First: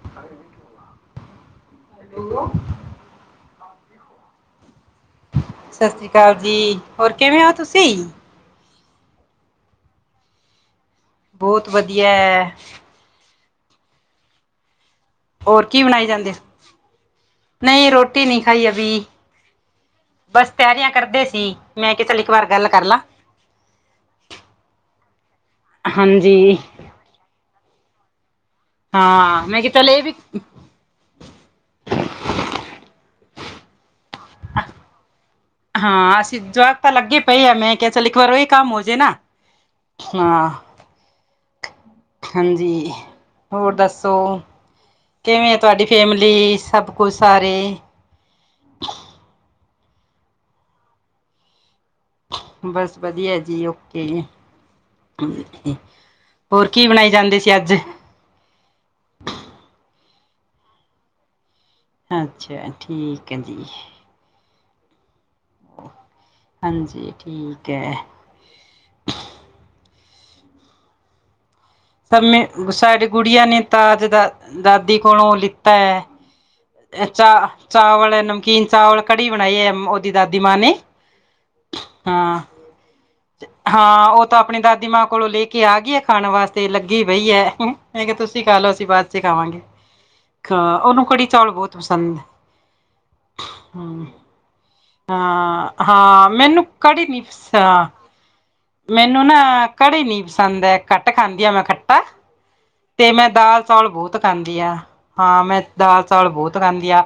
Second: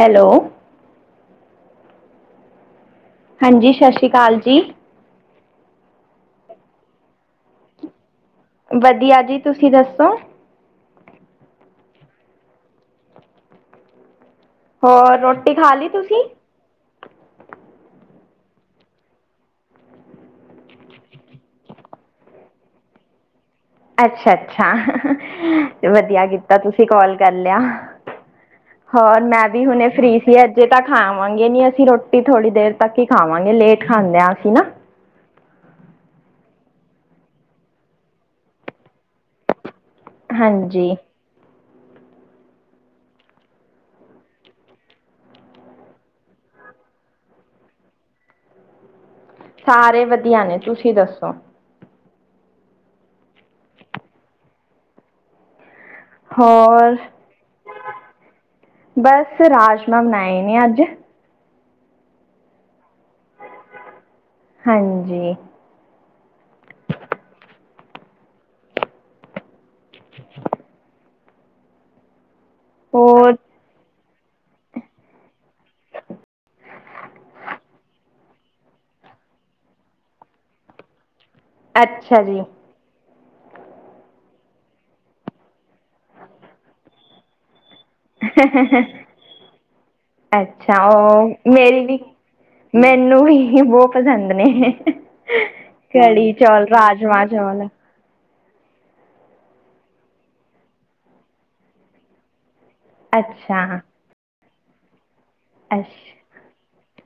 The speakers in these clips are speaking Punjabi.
ਹੈਲੋ [inaudible] ਹੈਲੋ ਹਾਂਜੀ ਸਤਿ ਸ਼੍ਰੀ ਅਕਾਲ ਜੀ ਸਤਿ ਸ੍ਰੀ ਅਕਾਲ ਜੀ ਹੋਰ ਕਿਵੇਂ ਹੋ ਤੁਸੀਂ ਵਧੀਆ ਜੀ ਤੁਸੀਂ ਦੱਸੋ ਬਹੁਤ ਵਧੀਆ ਐ ਹੋਰ ਰੋਟੀ ਹੋਰ ਖਾ ਕੀ ਲਈ ਬਣਾਈ ਤੁਸੀਂ ਜਾਂਦੇ ਨਈ ਰੋਟੀ ਨਈ ਖਾਈ ਅਬੀ ਬਸ ਤਿਆਰੀਆਂ ਕਰਦੇ ਸੀ ਮੈਂ ਕਿਹਾ ਚੱਲ ਇੱਕ ਵਾਰ ਗੱਲ ਕਰ ਲਾਂ ਅੱਛਾ ਅੱਛਾ ਵਧੀਆ ਹਾਂਜੀ, ਕੀਤਾ ਤੁਸੀਂ ਕੋਲ ਕਰ ਲਿਆ ਹੋਰ ਹਾਂ ਮੈਂ ਵੀ ਕਿਹਾ ਚੱਲ ਹੁਣੇ ਇਹ ਫ੍ਰੀ ਸੀ ਅੱਜ ਅਜੇ ਤਾਂ ਖਾਵਾਂਗੇ ਨੀ ਅਸੀਂ ਰੋਟੀ ਥੋੜੀ ਦੇਰ ਤੱਕ ਹੀ ਖਾਵਾਂਗੇ ਲੇਟ ਖਾਂਦੇ ਹਾਂ ਅਸੀਂ ਨਾ ਹਾਂ ਅਸੀਂ ਜਵਾਕ ਤਾਂ ਲੱਗੇ ਪਏ ਆ ਮੈ ਕਿਹਾ ਚਲ ਇੱਕ ਵਾਰ ਉਹੀ ਕੰਮ ਹੋਜੇ ਨਾ ਹਾਂ ਹਾਂਜੀ ਹਾਂਜੀ ਹੋਰ ਦੱਸੋ ਕਿਵੇਂ ਆ ਤੁਹਾਡੀ ਫੈਮਿਲੀ ਸਭ ਕੁਛ ਸਾਰੇ ਸਾਰੇ ਵਧੀਆ ਨੇ ਤੁਸੀਂ ਦੱਸੋ ਬਸ ਵਧੀਆ ਜੀ ਓਕੇ ਕੀ ਹੋਰ ਬਣਾਈ ਜਾਂਦੇ ਸੀ ਅੱਜ? ਬਸ ਰਾਜਮਾਂ ਬਣਾਏ ਨੇ ਅੱਜ ਅੱਛਾ ਠੀਕ ਹੈ ਜੀ ਹਾਂਜੀ ਹਾਂਜੀ ਠੀਕ ਐ ਸਮੇ ਸਾਡੀ ਹੋਰ ਗੁੜੀਆਂ ਨੇ ਤਾ ਅੱਜ ਦਾ ਦਾਦੀ ਕੋਲੋਂ ਲਿੱਤਾ ਹੈ ਐ ਚਾ ਚਾਵਲ ਨਮਕੀਨ ਚਾਵਲ ਕੜੀ ਬਣਾਈ ਐ, ਉਹਦੀ ਦਾਦੀ ਮਾਂ ਨੇ ਅੱਛਾ ਹਾਂ। ਜੀ। ਹਾਂ ਉਹ ਤਾਂ ਆਪਣੀ ਦਾਦੀ ਮਾਂ ਕੋਲੋਂ ਲੈ ਕੇ ਆ ਗਈ ਐ ਖਾਣ ਵਾਸਤੇ ਲੱਗੀ ਪਈ ਐ ਹੈ ਕਿਹਾ ਤੁਸੀਂ ਖਾ ਲਓ ਅਸੀਂ ਬਾਅਦ ਚ ਖਾਵਾਂਗੇ, ਅ ਅੱਛਾ ਉਹਨੂੰ ਕੜੀ ਉਹ ਚੌਲ਼ ਬਹੁਤ ਮੇਰੀ ਵੀ ਪਸੰਦ ਮੈਨੂੰ ਵੀ ਬਹੁਤ ਏਂ। ਪਸੰਦ ਨੇ ਅਹ ਹਾਂ ਕੜੀ ਮੈਂਨੂੰ ਚੌਲ ਕੜੀ ਨੀ ਰਾਜਮਾਂ ਪਸ ਚੌਲ ਮੈਨੂੰ ਨਾ ਕੜੀ ਨੀ ਪਸੰਦ ਹੈ, ਘੱਟ ਖਾਂਦੀ ਆ ਮੈਂ ਖੱਟਾ ਤੇ ਮੈਂ ਦਾਲ਼ ਅੱਛਾ ਚੌਲ ਬਹੁਤ ਖਾਂਦੀ ਆ, ਹਾਂ ਮੈਂ ਦਾਲ਼ ਅੱਛਾ ਚਾਵਲ ਬਹੁਤ ਖਾਂਦੀ ਆ,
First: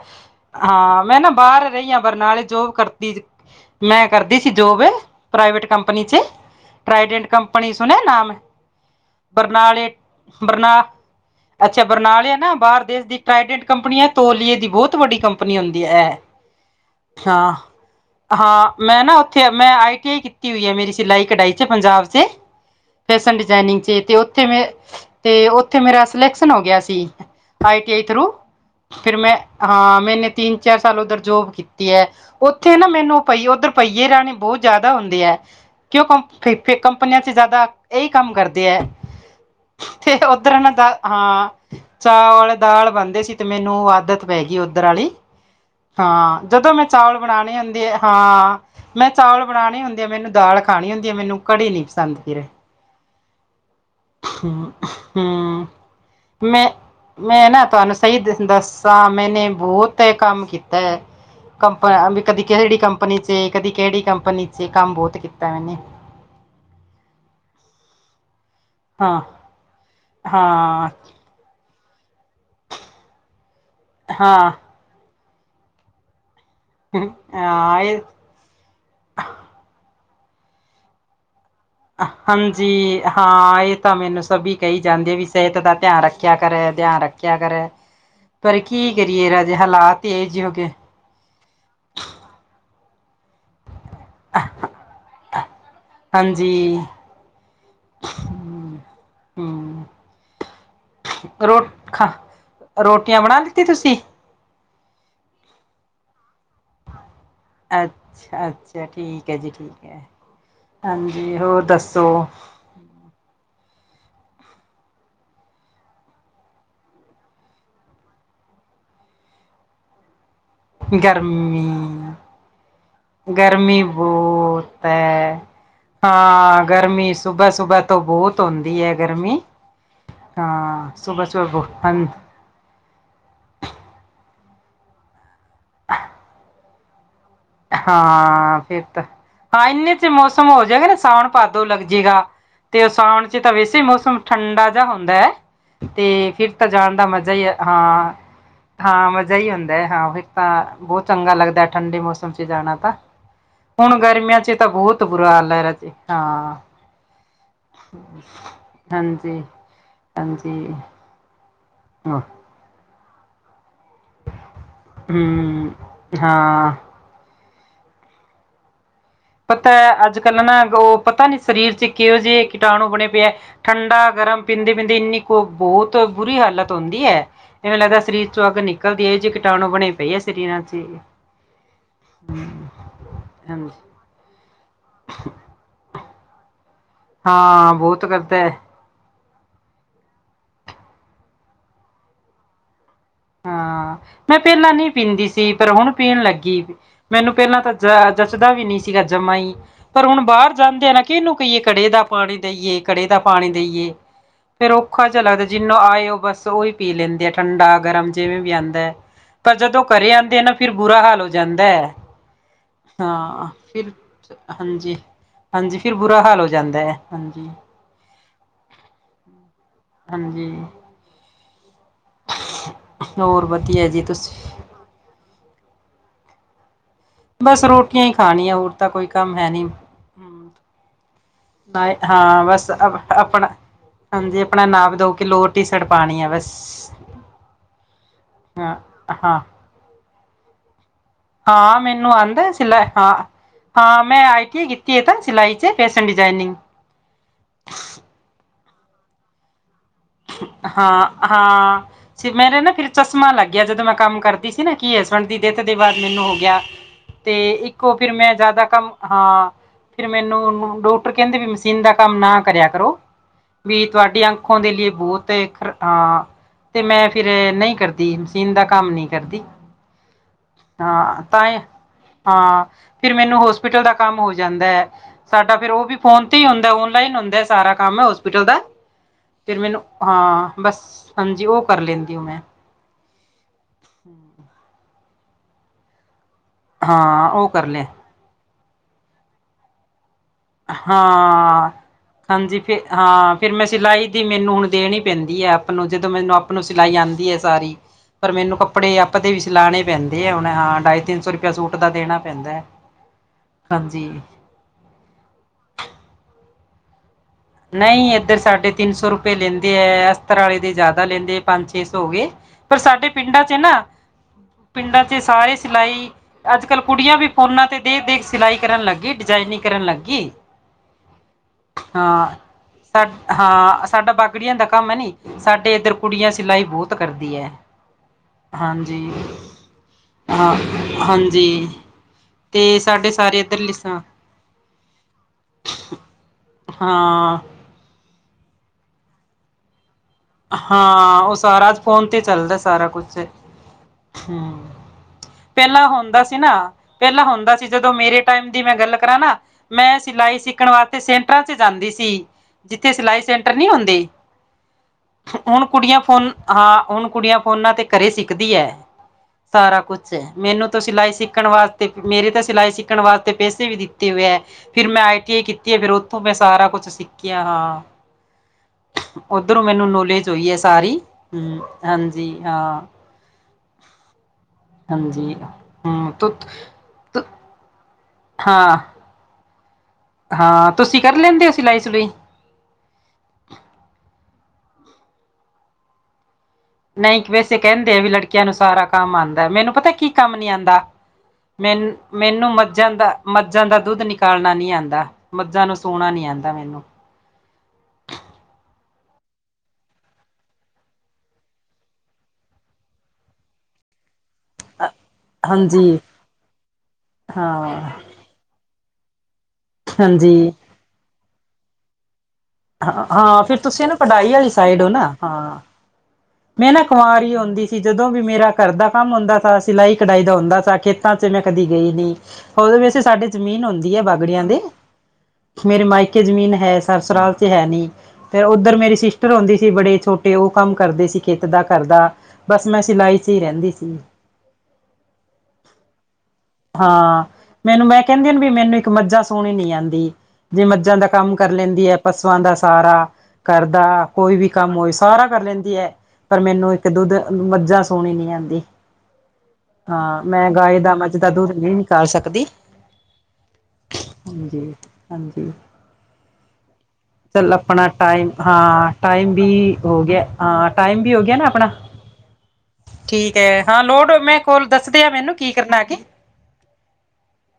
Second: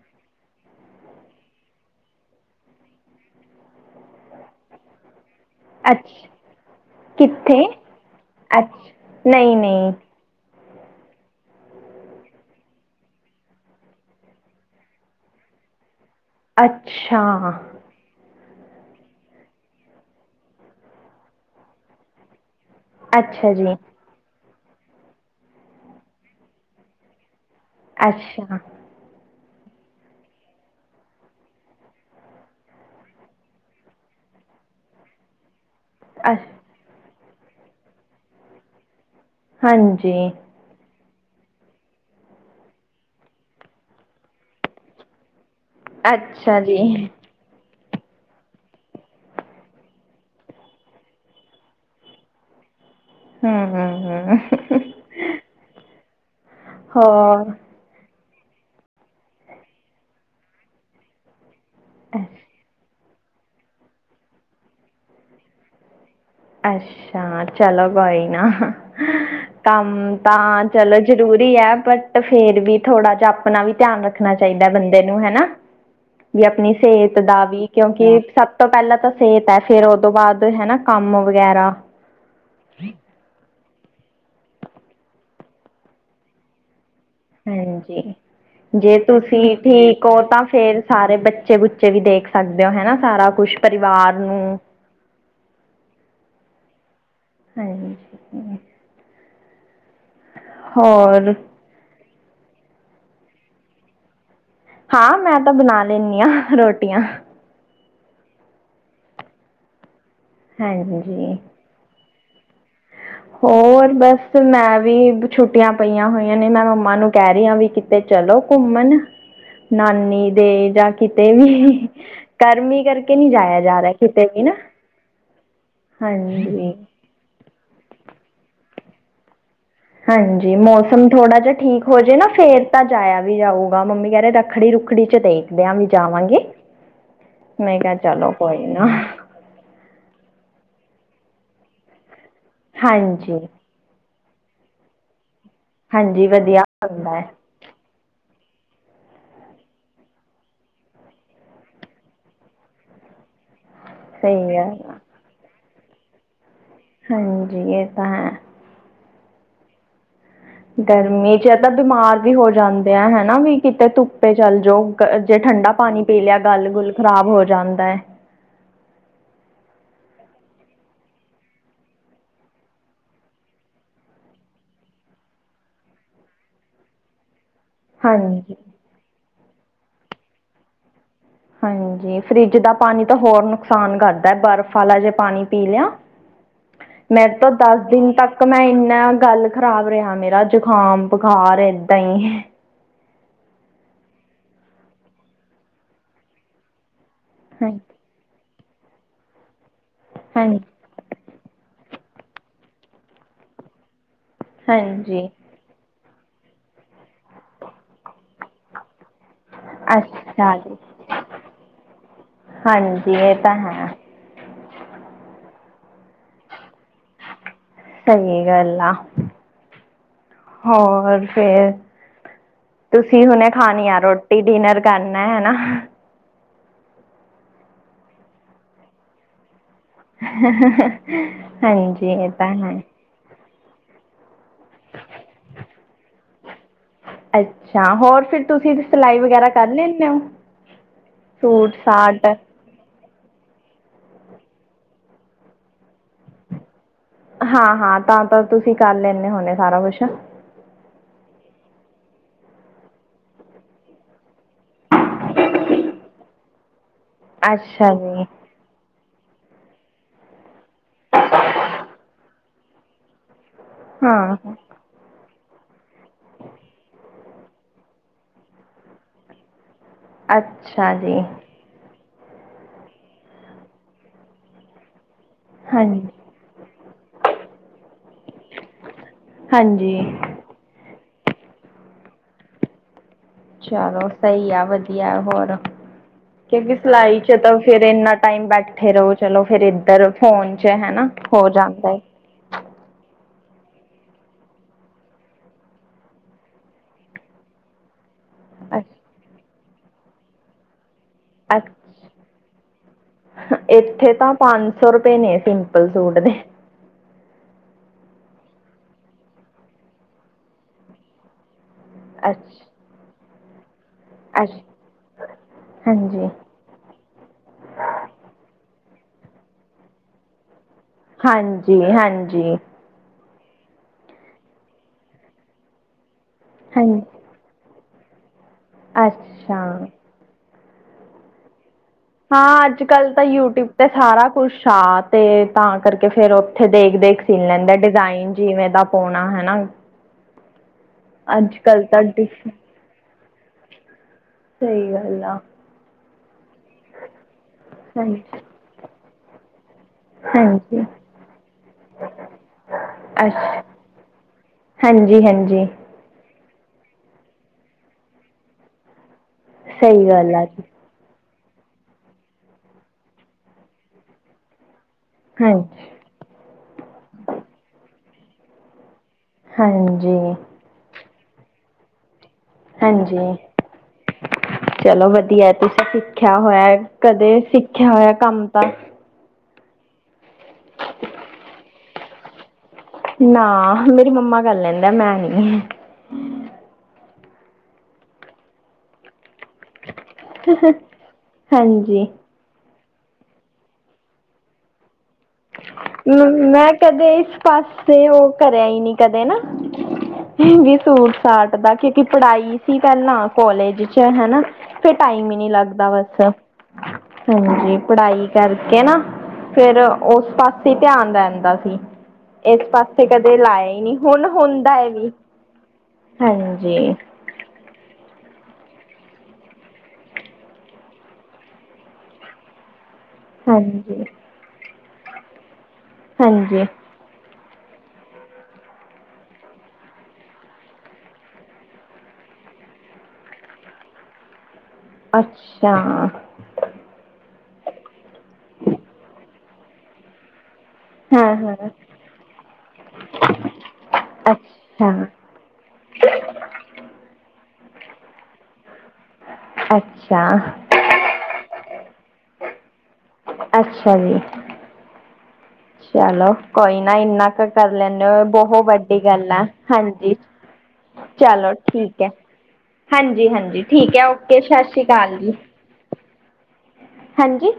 ਹਾਂ ਮੈਂ ਨਾ ਬਾਹਰ ਰਹੀ ਆ ਬਰਨਾਲੇ ਜੋਬ ਕਰਤੀ ਮੈਂ ਕਰਦੀ ਸੀ ਜੋਬ ਪ੍ਰਾਈਵੇਟ ਕੰ ਕੰਪਨੀ ਚ ਅੱਛਾ ਪਰਾਈਟਡ ਕਿੱਥੇ ਕੰਪਨੀ ਸੁਣਿਆਂ ਨਾਂਮ ਅੱਛਾ ਨਹੀਂ ਬਰਨਾਲੇ, ਨਹੀਂ ‍ ਬਰਨਾ ਅੱਛਾ ਬਰਨਾਲੇ ਆ ਨਾ ਬਾਹਰ ਦੇਸ਼ ਦੀ ਟ੍ਰਡੈਂਟ ਕੰਪਨੀ ਐ, ਤੋਲੀਏ ਦੀ ਬਹੁਤ ਵੱਡੀ ਕੰਪਨੀ ਹੁੰਦੀ ਐ। ਅੱਛਾ। ਹਾਂ ਮੈਂ ਨਾ ਉੱਥੇ ਮੈਂ ਆਈ ਟੀ ਆਈਂ ਕੀਤੀ ਹੋਈ ਆ ਮੇਰੀ ਸਿਲਾਈ ਕਢਾਈ ਚ ਪੰਜਾਬ ਚ ਫੈਸ਼ਨ ਅੱਛਾ ਜੀ ਡਿਜਾਨਿੰਗ ਚ ਤੇ ਉੱਥੇ ਉੱਥੇ ਮੇਰਾ ਸਿਲੈਕਸ਼ਨ ਹੋ ਗਿਆਂ ਸੀਂ। ਆਈ ਟੀ ਆਈਂ ਥਰੂ ਅੱਛਾ ਫਿਰ ਮੈਂ, ਹਾਂ ਮੈਂਨੇ ਤਿੰਨ ਚਾਰ ਸਾਲ ਉਧਰ ਜੋਬ ਕੀਤੀ ਐ। ਉੱਥੇ ਨਾ ਮੈਨੂੰ ਉਹ ਭਹੀ ਉੱਧਰ ਭਹੀਏ ਰਾਣੀ ਬਹੁਤ ਜ਼ਿਆਦਾ ਹੁੰਦੀ ਐ। ਕਿਉ ਕੰ ਅ ਫੇ ਕੰਪਨੀਆਂ ਚ ਜ਼ਿਆਦਾ ਇਹੀ ਕੰਮ ਕਰਦੇ ਆ। ਹਾਂਜੀ। ਦਰਾਨਾ ਦਾ ਹਾਂ। ਚਾਵਲ ਦਾਲ਼ ਬਣਦੇ ਸੀ, ਤੇ ਮੈਂਨੂੰ ਆਦਤ ਪੈਗੀ ਉੱਧਰ ਆਲੀ। ਹਾਂ ਅੱਛਾ ਜਦੋਂ ਜੀ ਮੈਂ ਚਾਵਲ ਬਣਾਉਣੇ ਹੁੰਦੇ ਆ, ਹਾਂ ਮੈਂ ਚਾਵਲ ਬਣਾਉਣੇ ਹੁੰਦੈ ਆ ਮੈਂਨੂੰ ਦਾਲ ਖਾਣੀ ਹੁੰਦੀ ਆ, ਮੈਂਨੂੰ ਕੜੀ ਨੀ ਪਸਦ ਜੀਰੇ ਹੂੰ- ਹੂੰ- ਹੂੰ। ਹੂੰ ਮੈਂ-ਮੈਂ ਹੋਰ ਨਾ ਤੁਹਾਂਨੂੰ ਸਹੀ ਦੱਸਾਂ ਮੈਂਨੇ ਬਹੁਤ ਏਂ ਕੰਮ ਕੀਤਾ ਐ, ਕੰਪ ਕਦੀਂ ਕਿਹੜੀ ਕੰਪਨੀ ਕੰਪਨੀ ਚ ਕਦੀ ਕਿਹੜੀ ਕੰਪਨੀ ਚ ਕੰਮ ਬਹੁਤ ਕੀਤਾ ਮੈਨੇ। ਅੱਛਾ ਚਲੋ ਕੋਈ ਨਾ, ਹਾਂ ਕੰਮ ਤਾਂ ਹਾਂ ਚਲੋ ਜ ਜ਼ਰੂਰੀ ਐ, ਬਟ ਫੇਰ ਵੀ ਥੋੜਾਂ ਜਿਹਾਂ ਆਪਣਾਂ ਵੀ ਧਿਆਂਨ ਰੱਖਣਾਂ ਹਾਂ ਚਾਹੀਂਦਾ ਬੰਦੇ ਨੂੰ ਹਨਾ ਵੀ ਆਪਣੀ ਸਿਹਤ ਦਾ ਵੀ ਹਾਂ ਇਹ ਕਿਉਂਕਿ ਸਭ ਤੋਂ ਪਹਿਲਾਂ ਤਾਂ ਸਿਹਤ ਐ, ਫੇਰ ਉਹਤੋ ਬਾਅਦ ਹੈਨਾ ਕੰਮ ਵਗ਼ੈਰਾ ਹਾਂਜੀ ਹਾਂ ਇਹ ਤਾਂ ਮੈਨੂੰ ਸਭੀ ਕਹੀ ਜਾਂਦੇ ਵੀ ਸਿਹਤ ਦਾ ਧਿਆਨ ਰੱਖਿਆ ਕਰ ਧਿਆਨ ਰੱਖ ਹਾਂਜੀ, ਜੇ ਰਾਜੇ ਤੁਸੀਂ ਠੀਕ ਹਾਲਾਤ ਹੀ ਹੋ ਇਹੋ ਤਾਂ ਜਿਹੇ ਗਏ। ਫ਼ੇਰ। ਸਾਰੇ ਬੱਚੇ ਬੁੱਚੇ ਵੀ ਦੇਖ ਸਕਦੇ ਔ ਹੈਨਾ ਸਾਰਾਂ ਕੁੱਛ ਪਰਿਵਾਰ ਨੂੰ ਹਾਂਜੀ। [unintelligible] ਹੂੰ ਹੂੰ ਹੋਰ ਰੋ ਖਾ ਰੋਟੀਆਂ ਬਣਾ ਦਿੱਤੀ ਤੁਸੀਂ ਹਾਂ ਮੈਂ ਤਾਂ ਬਣਾ ਲੇਨੀ ਆ ਰੋਟੀਆਂ। ਅੱਛਾ- ਅੱਛਾ ਠੀਕ ਐ ਜੀ ਠੀਕ ਐ, ਹਾਂਜੀ ਹੋਰ ਦੱਸੋਂ। ਹੋਰ ਬਸ ਮੈਂ ਵੀ ਛੁੱਟੀਆਂ ਪਈਆਂ ਹੋਈਆਂ ਨੇ ਮੈਂ ਮੰਮਾ ਨੂੰ ਕਹਿ ਰਹੀ ਹਾਂ ਵੀ ਕਿ ਤੇ ਚਲੋ ਘੁੰਮਣ,, ਨਾਨੀ ਤੇ ਜਾਂ ਕਿਤੇ ਵੀ, ਗਰਮੀ ਗਰਮੀ ਕਰਕੇ ਹੀ ਨੀਂ ਜਾਇਆਂ ਜਾ ਗਰਮੀ ਰਿਹਾਂ ਕਿੱਤੇ ਵੀ ਨਾ ਬਹੁਤ ਹੈ ਹਾਂ ਹਾਂਜੀ ਗਰਮੀ ਸੁਬੇ- ਸੁਬੇ ਤੋਂ ਬਹੁਤ ਹੁੰਦੀ ਐ ਗਰਮੀਂ। ਹਾਂਜੀ, ਮੌਸਮ ਥੋੜ੍ਹਾ ਜਾਂ ਠੀਕ ਬ ਹੋਜੇ ਨਾ ਫ਼ੇਰ ਤਾਂ ਜਾਇਆਂ ਵੀ ਜਾਊਗਾ, ਮੰਮੀ ਕਹਿ ਰਹੇ ਰੱਖੜੀ ਰੁੱਖੜੀ ਚ ਦੇਖਦੇ ਆਂ ਵੀ ਜਾਵਾਂਗੇ। ਮੈਂ ਕਿਹਾ ਚਲੋ ਹਾਂ ਕੋਈ ਫਿਰ ਨਾ ਤਾਂ ਹਾਂ ਇੰਨੇ ਚ ਮੌਸਮ ਹੋ ਜਾਏਗਾ ਨਾ ਸਾਵਣ ਭਾਦੋ ਲੱਗ ਜੇਗਾ ਤੇ ਉਹ ਸਾਵਣ ਚ ਹਾਂਜੀ ਤਾਂ ਵੈਸੇ ਹੀ ਮੌਸਮ ਠੰਡਾ ਜਾ ਹੁੰਦਾ ਤੇ ਹਾਂਜੀ ਫੇਰ ਵਧੀਆ ਤਾਂ ਜਾਣ ਦਾ ਹੁੰਦਾ ਹੈ ਮਜ਼ਾ ਹੀ, ਹਾਂ ਹਾਂ ਮਜ਼ਾ ਹੀ ਹੁੰਦਾ ਐ ਹਾਂ ਫੇਰ ਤਾਂ ਬਹੁਤ ਚੰਗਾ ਲੱਗਦਾ ਠੰਡੇ ਮੌਸਮ ਚ ਜਾਣਾ ਤਾਂ ਹੁਣ ਗਰਮੀਆਂ ਸਹੀ ਚ ਤਾਂ ਗੱਲ ਆ ਬਹੁਤ ਬੁਰਾ ਹਾਲ ਐ ਰਾਜੇ, ਹਾਂ ਹਾਂਜੀ ਇਹ ਤਾਂ ਹੈ ਹਾਂਜੀ, ਹਾਂਜੀ ਮੀਹ ਚ ਇਹ ਤਾਂ ਬਿਮਾਰ ਵੀ ਹੋ ਜਾਂਦੇ ਆ ਹਨਾ ਵੀ ਕਿਤੇ ਧੁ ਧੁੱਪੇ ਚੱਲ ਜਾਓ ਜੇ ਹਮ ਠੰਢਾ ਪਾਣੀ ਪੀ ਲਿਆ ਗਲ ਹਾਂ ਗੁਲ ਖ਼ਰਾਬ ਹੋ ਜਾਂਦਾ ਐ ਪਤਾ ਅੱਜ ਕੱਲ੍ਹ ਨਾ ਉਹ ਪਤਾ ਨੀ ਸਰੀਰ ਚ ਕਿਹੋ ਜਿਹੇ ਕੀਟਾਣੂ ਬਣੇ ਪਏ ਐ ਠੰਡਾ ਗਰਮ ਪੀਂਦੇ- ਪੀਂਦੇ ਇੰਨੀ ਕੋ ਬਹੁਤ ਬੁਰੀ ਹਾਲਤ ਹੁੰਦੀ ਐ ਇਵੇਂ ਲੱਗਦਾ ਸਰੀਰ ਚੋਂ ਹਾਂਜੀ ਅੱਗ ਨਿਕਲਦੀ ਐ ਐਹ ਜਹੀ ਕੀਟਾਣੂ ਬਣੇ ਪਈ ਐ ਸਰੀਰਾਂ ਚ ਹਾਂਜੀ, ਫਰਿੱਜ ਦਾ ਪਾਣੀ ਤਾਂ ਹੋਰ ਹਾਂਜੀ ਨੁਕਸਾਨ ਕਰਦਾ ਐ ਬਰਫ਼ ਰਫ ਆਲਾ ਪਾਣੀ ਪੀ ਲਿਆ ਮੇਰੇ ਤੋਂ ਹਾਂ ਦਸ ਬਹੁਤ ਦਿਨ ਕਰਦਾ ਤੱਕ ਹੈ। ਮੈਂ ਇੰਨਾ ਗਲ ਖ਼ਰਾਬ ਰਿਹਾ ਮੇਰਾ ਜਕਾਮ, ਬਖਾਰ ਏਦਾਂ ਹੀ ਹਾਂ ਮੈਂ ਪਹਿਲਾਂ ਨੀ ਪੀਂਦੀ ਸੀ ਪਰ ਹੁਣ ਪੀਨ ਲੱਗੀ ਮੈਨੂੰ ਪਹਿਲਾਂ ਤਾਂ ਜ ਹਾਂਜੀ ਜੱਚਦਾ ਵੀ ਨਹੀਂ ਸੀਗਾ ਜੰਮਾ ਹੀ ਪਰ ਹੁਣ ਬਾਹਰ ਹਾਂਜੀ ਜਾਂਦੇ ਆ ਨਾ ਕਿਹਨੂੰ ਕਹੀਏ ਘੜੇ ਦਾ ਪਾਣੀ ਦੇਈਏ, ਘੜੇ ਦਾ ਪਾਣੀ ਦੇਈਏ ਫੇਰ ਔਖਾ ਜਾਂ ਹਾਂਜੀ ਲੱਗਦਾ ਜਿਹਨੂੰ ਆਏ ਓ ਬਸ ਉਹੀ ਪੀ ਲੈਂਦੇ ਆ ਠੰਡਾ- ਗਰਮ ਜਿਵੇਂ ਵੀ ਆਂਦਾ ਐ ਪਰ ਜਦੋਂ ਘਰੇ ਆਂਦੇ ਆ ਨਾ ਅੱਛਾ ਫੇਰ ਜੀ ਬੁਰਾ ਹਾਲ ਹੋ ਜਾਂਦਾ ਐ ਹਾਂਜੀ ਇਹ ਹਾਂ ਤਾਂ ਹੈ ਫਿਰ ਹਾਂਜੀ, ਹਾਂਜੀ ਫਿਰ ਬੁਰਾ ਹਾਲ ਹੋ ਜਾਂਦਾ ਐ ਸਹੀ ਗੱਲ ਆ, ਹਾਂਜੀ ਹੋਰ ਫੇਰ ਤੁਸੀਂ ਹੋਰ ਹੁਣੇ ਖਾਣੀ ਵਧੀਆ ਆ ਜੀ ਰੋਟੀ ਤੁਸੀਂ ਡਿਨਰ ਕਰਨਾ ਹਨਾ ਬਸ ਰੋਟੀਆਂ ਹੀ ਖਾਣੀਆਂ ਹੋਰ ਤਾਂ ਕੋਈ ਕੰਮ ਹੈ ਨੀਂ ਹਾਂਜੀ ਇਹ ਹਾਂ ਤਾਂ ਬਸ ਹੈ। ਆਪਣਾ, ਹਾਂਜੀ ਆਪਣਾ ਨਾਪ ਧੋ ਕੇ ਲੋਰ ਟੀ ਸਰਟ ਪਾਨੀ ਆ ਬਸ ਅੱਛਾ ਹੋਰ ਫਿਰ ਤੁਸੀਂ ਹਾਂ ਸਿਲਾਈ ਹਾਂ ਵਗੈਰਾ ਕਰ ਲੈਂਣੇ ਹੋ ਸੂਟ ਹਾਂ ਮੈਨੂੰ ਸਾਟ ਆਂਦਾ ਸਿਲਾਈ ਹਾਂ, ਹਾਂ ਮੈਂ ਆਈ ਟੀ ਆਈ ਕੀਤੀ ਇਹ ਤਾਂ ਸਿਲਾਈ ਚ ਫੈਸ਼ਨ ਡਿਜਾਇਨਿੰਗ ਹਾਂ, ਹਾਂ ਤਾਂ ਤਾਂ ਤੁਸੀਂ ਕਰ ਲੈਣੇ ਹੁੰਦੇ ਸਾਰਾ ਕੁਛ ਹਾਂ, ਹਾਂ ਮੇਰੇ ਨਾ ਫਿਰ ਚਸ਼ਮਾ ਲੱਗ ਗਿਆ ਜਦੋਂ ਮੈਂ ਕੰਮ ਕਰਦੀ ਸੀ ਨਾ ਕਿ ਹਸਬੈਂਡ ਦੀ ਡੈਥ ਦੇ ਬਾਅਦ ਮੈਨੂੰ ਹੋ ਗਿਆ ਤੇ ਅੱਛਾ ਇੱਕੋ ਫੇਰ ਜੀ ਮੈਂ ਜ਼ਿਆਦਾ ਕੰਮ ਹਾਂ ਫੇਰ ਮੈਨੂੰ ਡਾਕਟਰ ਕਹਿੰਦੇ ਵੀ ਮਸ਼ੀਨ ਦਾ ਕੰਮ ਨਾ ਕਰਿਆ ਕਰੋ ਵੀ ਤੁਹਾਡੀ ਹਾਂ ਆਖੋਂ ਦੇ ਲਈ ਬਹੁਤ ਖ ਹਾਂ ਤੇ ਮੈਂ ਫੇਰ ਨਹੀਂ ਕਰਦੀ ਮਸੀਨ ਦਾ ਕੰਮ ਨਹੀਂ ਕਰਦੀ ਅੱਛਾ ਜੀ ਹਾਂ ਤਾਂ ਹੈ ਹਾਂ ਫਿਰ ਮੈਨੂੰ ਹੋਸਪਿਟਲ ਦਾ ਕੰਮ ਹੋ ਜਾਂਦਾ ਐ ਸਾਡਾ ਫੇਰ ਉਹ ਵੀ ਹਾਂਜੀ ਫੋਨ ਤੇ ਹੀ ਹੁੰਦਾ ਔਨਲਾਈਨ ਹੁੰਦਾ ਸਾਰਾ ਕੰਮ ਹੋਸਪਿਟਲ ਦਾ ਫਿਰ ਮੈਨੂੰ ਹਾਂਜੀ ਹਾਂ, ਬਸ ਹਾਂਜੀ ਉਹ ਕਰ ਲੈਂਦੀ ਹੂੰ ਮੈਂ ਚਲੋ ਸਹੀ ਆ, ਵਧੀਆ ਐ ਹੋਰ ਕਿਉਂਕਿ ਸਿਲਾਈ ਹਾਂ ਚ ਉਹ ਤਾਂ ਕਰ ਫੇਰ ਲਿਆ ਇੰਨਾ ਟਾਈਮ ਬੈਠੇ ਰਹੋ ਚਲੋ ਫੇਰ ਏਧਰ ਹਾਂ ਹਾਂਜੀ ਫੇਰ ਹਾਂ ਫਿਰ ਮੈਂ ਸਿਲਾਈ ਦੀ ਮੈਨੂੰ ਹੁਣ ਦੇਣੀ ਪੈਂਦੀ ਐ ਆਪਣੋ ਜਦੋਂ ਮੈਨੂੰ ਆਪਣੋ ਸਿਲਾਈ ਆਉਂਦੀ ਐ ਸਾਰੀ ਪਰ ਮੈਨੂੰ ਹੈ ਕੱਪੜੇ ਆਪਦੇ ਵੀ ਸਿਲਾਣੇ ਪੈਂਦੇ ਆ ਹੁਣ ਹਾਂ ਢਾਈ ਤਿੰਨ ਸੌ ਰੁਪਇਆ ਸੂਟ ਦਾ ਅੱਛਾ ਦੇਣਾ ਪੈਂਦਾ, ਇੱਥੇ ਹਾਂਜੀ ਤਾਂ ਪੰਜ ਸੌ ਰੁਪਏ ਨੇ ਸਿੰਪਲ ਸੂਟ ਦੇ। ਨਈਂ ਏਧਰ ਸਾਢੇ ਤਿੰਨ ਸੌ ਰੁਪਏ ਲੈਂਦੇ ਐ, ਅਸਤਰ ਆਲੇ ਦੇ ਜਾਦਾ ਲੈਂਦੇ। ਪੰਜ-ਛੇ ਸੌ ਹੋ ਗੇ ਅੱਛਾ ਪਰ ਸਾਡੇ ਪਿੰਡਾਂ ਚ ਨਾ, ਅੱਛਾ ਪਿੰਡਾਂ ਚ ਸਾਰੇ ਸਿਲਾਈ ਹਾਂਜੀ ਅੱਜ ਕੱਲ ਕੁੜੀਆਂ ਵੀ ਫੋਨਾਂ 'ਤੇ ਦੇ ਦੇਖ ਸਿਲਾਈ ਕਰਨ ਲੱਗੀ ਡਿਜਾਇਨਿੰਗ ਕਰਨ ਲੱਗੀ। ਹਾਂ ਹਾਂਜੀ-ਹਾਂਜੀ। ਸਾ ਹਾਂ, ਸਾਡਾ ਬਾਗੜੀਆਂ ਦਾ ਕੰਮ ਏਨੀ, ਸਾਡੇ ਏਧਰ ਕੁੜੀਆਂ ਸਿਲਾਈ ਬੋਤ ਹਾਂਜੀ ਕਰਦੀ ਐ, ਹਾਂਜੀ ਅੱਛਾ ਹਾਂ, ਹਾਂਜੀ। ਹਾਂ, ਤੇ ਅੱਜ ਸਾਡੇ ਕੱਲ ਤਾਂ ਸਾਰੇ ਇੱਧਰ ਯੂਟਊਬ ਤੇ ਲਿਸਾਂ ਸਾਰਾ ਕੁਛ ਆ ਤੇ ਤਾਂ ਕਰਕੇ, ਫੇਰ ਓਥੇ ਦੇਖ-ਦੇਖ ਹਾਂ ਸਿਲ ਲੈਂਦਾ ਡਿਜ਼ਾਇਨ ਜਿਵੇਂ ਦਾ ਪੋਣਾ, ਹਨਾ ਹਾਂ, ਓ ਸਾਰਾ ਅੱਜ ਤਾਂ ਫੋਨ ਤੇ ਡਿਸ ਚੱਲਦਾ ਸਾਰਾ ਕੁਛ ਸਈ ਗੱਲ ਆ ਪੈਲਾਂ ਹੁੰਦਾ ਸੀ ਨਾ, ਪੈਲਾਂ ਹੁੰਦਾ ਸੀ ਜਦੋਂ ਮੇਰੇ ਹਾਂਜੀ ਟਾਈਮ ਦੀ ਮੈਂ ਗੱਲ ਕਰਾਂ ਨਾ ਮੈਂ ਸਿਲਾਈ ਸਿੱਖਣ ਹਾਂਜੀ ਵਾਸਤੇ ਸੈਂਟਰਾਂ ਤੇ ਜਾਂਦੀ ਸੀ, ਜਿੱਥੇ ਸਿਲਾਈ ਅੱਛਾ ਸੈਂਟਰ ਨੀਂ ਹੁੰਦੀ। ਹਾਂਜੀ ਹੋਨ ਹਾਂਜੀ ਕੁੜੀਆਂ ਫੋਨ ਹਾਂ, ਹੋਨ ਕੁੜੀਆਂ ਫੋਨਾਂ ਤੇ ਘਰੇ ਸਿੱਖਦੀ ਐ, ਸਾਰਾ ਸਹੀ ਕੁਛ ਗੱਲ ਆ ਜੀ ਮੈਨੂੰ ਤੋਂ ਸਿਲਾਈ ਸਿੱਖਣ ਵਾਸਤੇ ਮੇਰੇ ਤੇ ਸਿਲਾਈ ਸਿੱਖਣ ਵਾਸਤੇ ਪੈਸੇ ਵੀ ਦਿੱਤੇ ਹੋਏ ਐ, ਫਿਰ ਮੈਂ ਆਈ ਟੀ ਆਈ ਕੀਤੀ ਹਾਂਜੀ ਫੇਰ ਓਥੋਂ ਮੈਂ ਸਾਰਾ ਕੁਛ ਸਿੱਖਿਆ, ਹਾਂ ਉੱਧਰੋਂ ਮੈਨੂੰ ਹਾਂਜੀ ਨੌਲੇਜ ਹੋਈ ਐ ਸਾਰੀ ਹਾਂ, ਹਾਂਜੀ ਹਾਂ ਹਾਂਜੀ, ਚਲੋ ਹਾਂਜੀ ਵਧੀਆ ਤੁਸੀਂ ਹਮ ਸਿੱਖਿਆ ਹੋਯਾ। ਕਦੇ ਸਿੱਖਿਆ ਹੋਯਾ ਕੰਮ ਤਾਂ ਹਾਂ ਹਾਂ, ਤੁਸੀਂ ਕਰ ਲੈਂਦੇ ਓ ਸਿਲਾਈ-ਸਲੂਈ? ਨਾ, ਮੇਰੀ ਮੰਮਾ ਕਰ ਲੈਂਦਾ ਐ, ਮੈਂ ਨੀਂ। ਨਈਂ, ਵੈਸੇ ਕੈਂਦੇ ਆ ਵੀ ਲੜਕੀਆਂ ਨੂੰ ਸਾਰਾ ਕੰਮ ਆਂਦਾ, ਮੈਨੂੰ ਪਤਾ ਕੀ ਕੰਮ ਨੀ ਆਂਦਾ, ਮੈਨ ਮੈਨੂੰ ਹਾਂਜੀ ਮੈਨੂੰ ਮੱਝਾਂ ਦਾ ਮੱਝਾਂ ਦਾ ਦੁੱਧ ਨਿਕਾਲਣਾ ਨੀ ਆਂਦਾ, ਮੱਝਾਂ ਨੂੰ ਸੁਣਾ ਨੀ ਆਂਦਾ ਮੈਨੂੰ। [unintelligible] ਪਾਸ ਤੇ ਓ ਕਰਿਆ ਹੀ ਨੀ ਕਦੇ ਨਾ ਵੀ ਸੂਟ-ਸਾਟ ਦਾ, ਕਿਉਂਕਿ ਪੜਾਈ ਸੀ, ਪੈਲਾਂ ਕੋਾਲਜ ਚ ਹਨਾ ਫੇ ਟਾਈਮ ਈਂ ਨੀਂ ਲੱਗਦਾ ਹਾਂਜੀ ਬਸ, ਹਾਂਜੀ ਹਾਂ ਪੜਾਈ ਕਰਕੇ ਨਾ ਫੇਰ, ਓਸ ਹਾਂਜੀ ਪਾਸੇ ਧਿਆਨ ਰੈਂਦਾ ਸੀ। ਇਸ ਹਾਂ ਪਾਸੇ ਕਦੇ ਹਾਂ ਫਿਰ ਲਾਇਆ ਈਂ ਤੁਸੀਂ ਨਾ ਨੀਂ, ਹੁਣ ਕਢਾਈ ਵਾਲੀ ਹੁੰਦਾ ਸਾਈਡ ਹੋ ਨੀ ਨਾ ਹਾਂ ਮੈਂ ਨਾ ਕੁਵਾਰੀ ਹੁੰਦੀ ਸੀ ਜਦੋਂ ਵੀ ਮੇਰਾ ਘਰ ਦਾ ਕੰਮ ਹੁੰਦਾ ਸੀ, ਸਿਲਾਈ-ਕਢਾਈ ਦਾ ਹੁੰਦਾ ਸੀ, ਖੇਤਾਂ ਚ ਮੈਂ ਕਦੀ ਗਈ ਨਈਂ। ਓਦੋਂ ਵੈਸੇ ਸਾਡੇ ਜ਼ਮੀਨ ਹੁੰਦੀ ਐ ਹਾਂਜੀ ਬਾਗੜੀਆਂ ਦੇ ਮੇਰੇ ਮਾਇਕੇ ਜਮੀਨ ਹਾਂਜੀ ਹੈ ਸਸੂਰਾਲ ਚ ਹੈ ਨੀ ਤੇ ਓਧਰ ਮੇਰੀ ਸਿਸਟਰ ਹੁੰਦੀ ਸੀ ਬੜੇ, ਛੋਟੇ ਓ ਕੰਮ ਕਰਦੇ ਸੀ। ਕਿੱਤ ਦਾ ਕਰਦਾ ਬਸ, ਮੈਂ ਸਿਲਾਈ ਚ ਹੀ ਰੈਂਦੀ ਸੀ। ਅੱਛਾ। ਹਾਂ, ਮੈਨੂੰ ਮੈਂ ਕਹਿੰਦੀ ਵੀ ਮੈਨੂੰ ਇੱਕ ਮੱਝਾਂ ਸੁਣੀਂ ਨੀ ਆਂਦੀ, ਜੇ ਮੱ ਜਾਂ ਦਾ ਕੰਮ ਹਾਂ ਕਰ ਹਾਂ ਲੈਂਦੀ ਐ ਪਸੂਆਂ ਦਾ ਸਾਰਾ, ਘਰ ਦਾ ਕੋਈ ਵੀ ਕੰਮ ਅੱਛਾ ਹੋਏ ਸਾਰਾ ਕਰ ਲੈਂਦੀ ਐ ਪਰ ਮੈਨੂੰ ਇੱਕ ਦੁੱਧ ਮੱਝਾਂ ਸੂੰਣੀ ਨੀ ਆਂਦੀ। ਹਾਂ, ਅੱਛਾ ਮੈਂ ਗਾਏ ਦਾ, ਮੱਝ ਦਾ ਦੁੱਧ ਨੀ ਨਿਕਾਲ ਸਕਦੀ। ਅੱਛਾ ਜੀ ਹਾਂਜੀ, ਹਾਂਜੀ। ਚਲੋ, ਕੋਈ ਨਾ ਇੰਨਾ ਕੁ ਚੱਲ ਕਰ ਆਪਣਾ ਲੈਨੇ ਓ ਟਾਈਮ ਬਹੋ ਹਾਂ ਵੱਡੀ ਗੱਲ ਟਾਈਮ ਐ, ਵੀ ਹੋ ਹਾਂਜੀ। ਗਿਆ ਹਾਂ ਟਾਈਮ ਵੀ ਹੋ ਗਿਆ ਨਾ ਚਲੋ, ਆਪਣਾ ਠੀਕ ਐ। ਹਾਂਜੀ- ਠੀਕ ਹਾਂਜੀ ਹੈ ਹਾਂ ਠੀਕ ਹੈ ਲੋੜ ਮੈਂ ਓਕੇ ਕੋਲ ਸਸ਼੍ਰੀ ਦੱਸਦੇ ਆ ਅਕਾਲ ਜੀ ਮੈਨੂੰ ਕੀ ਕਰਨਾ ਅੱਗੇ ਹਾਂਜੀ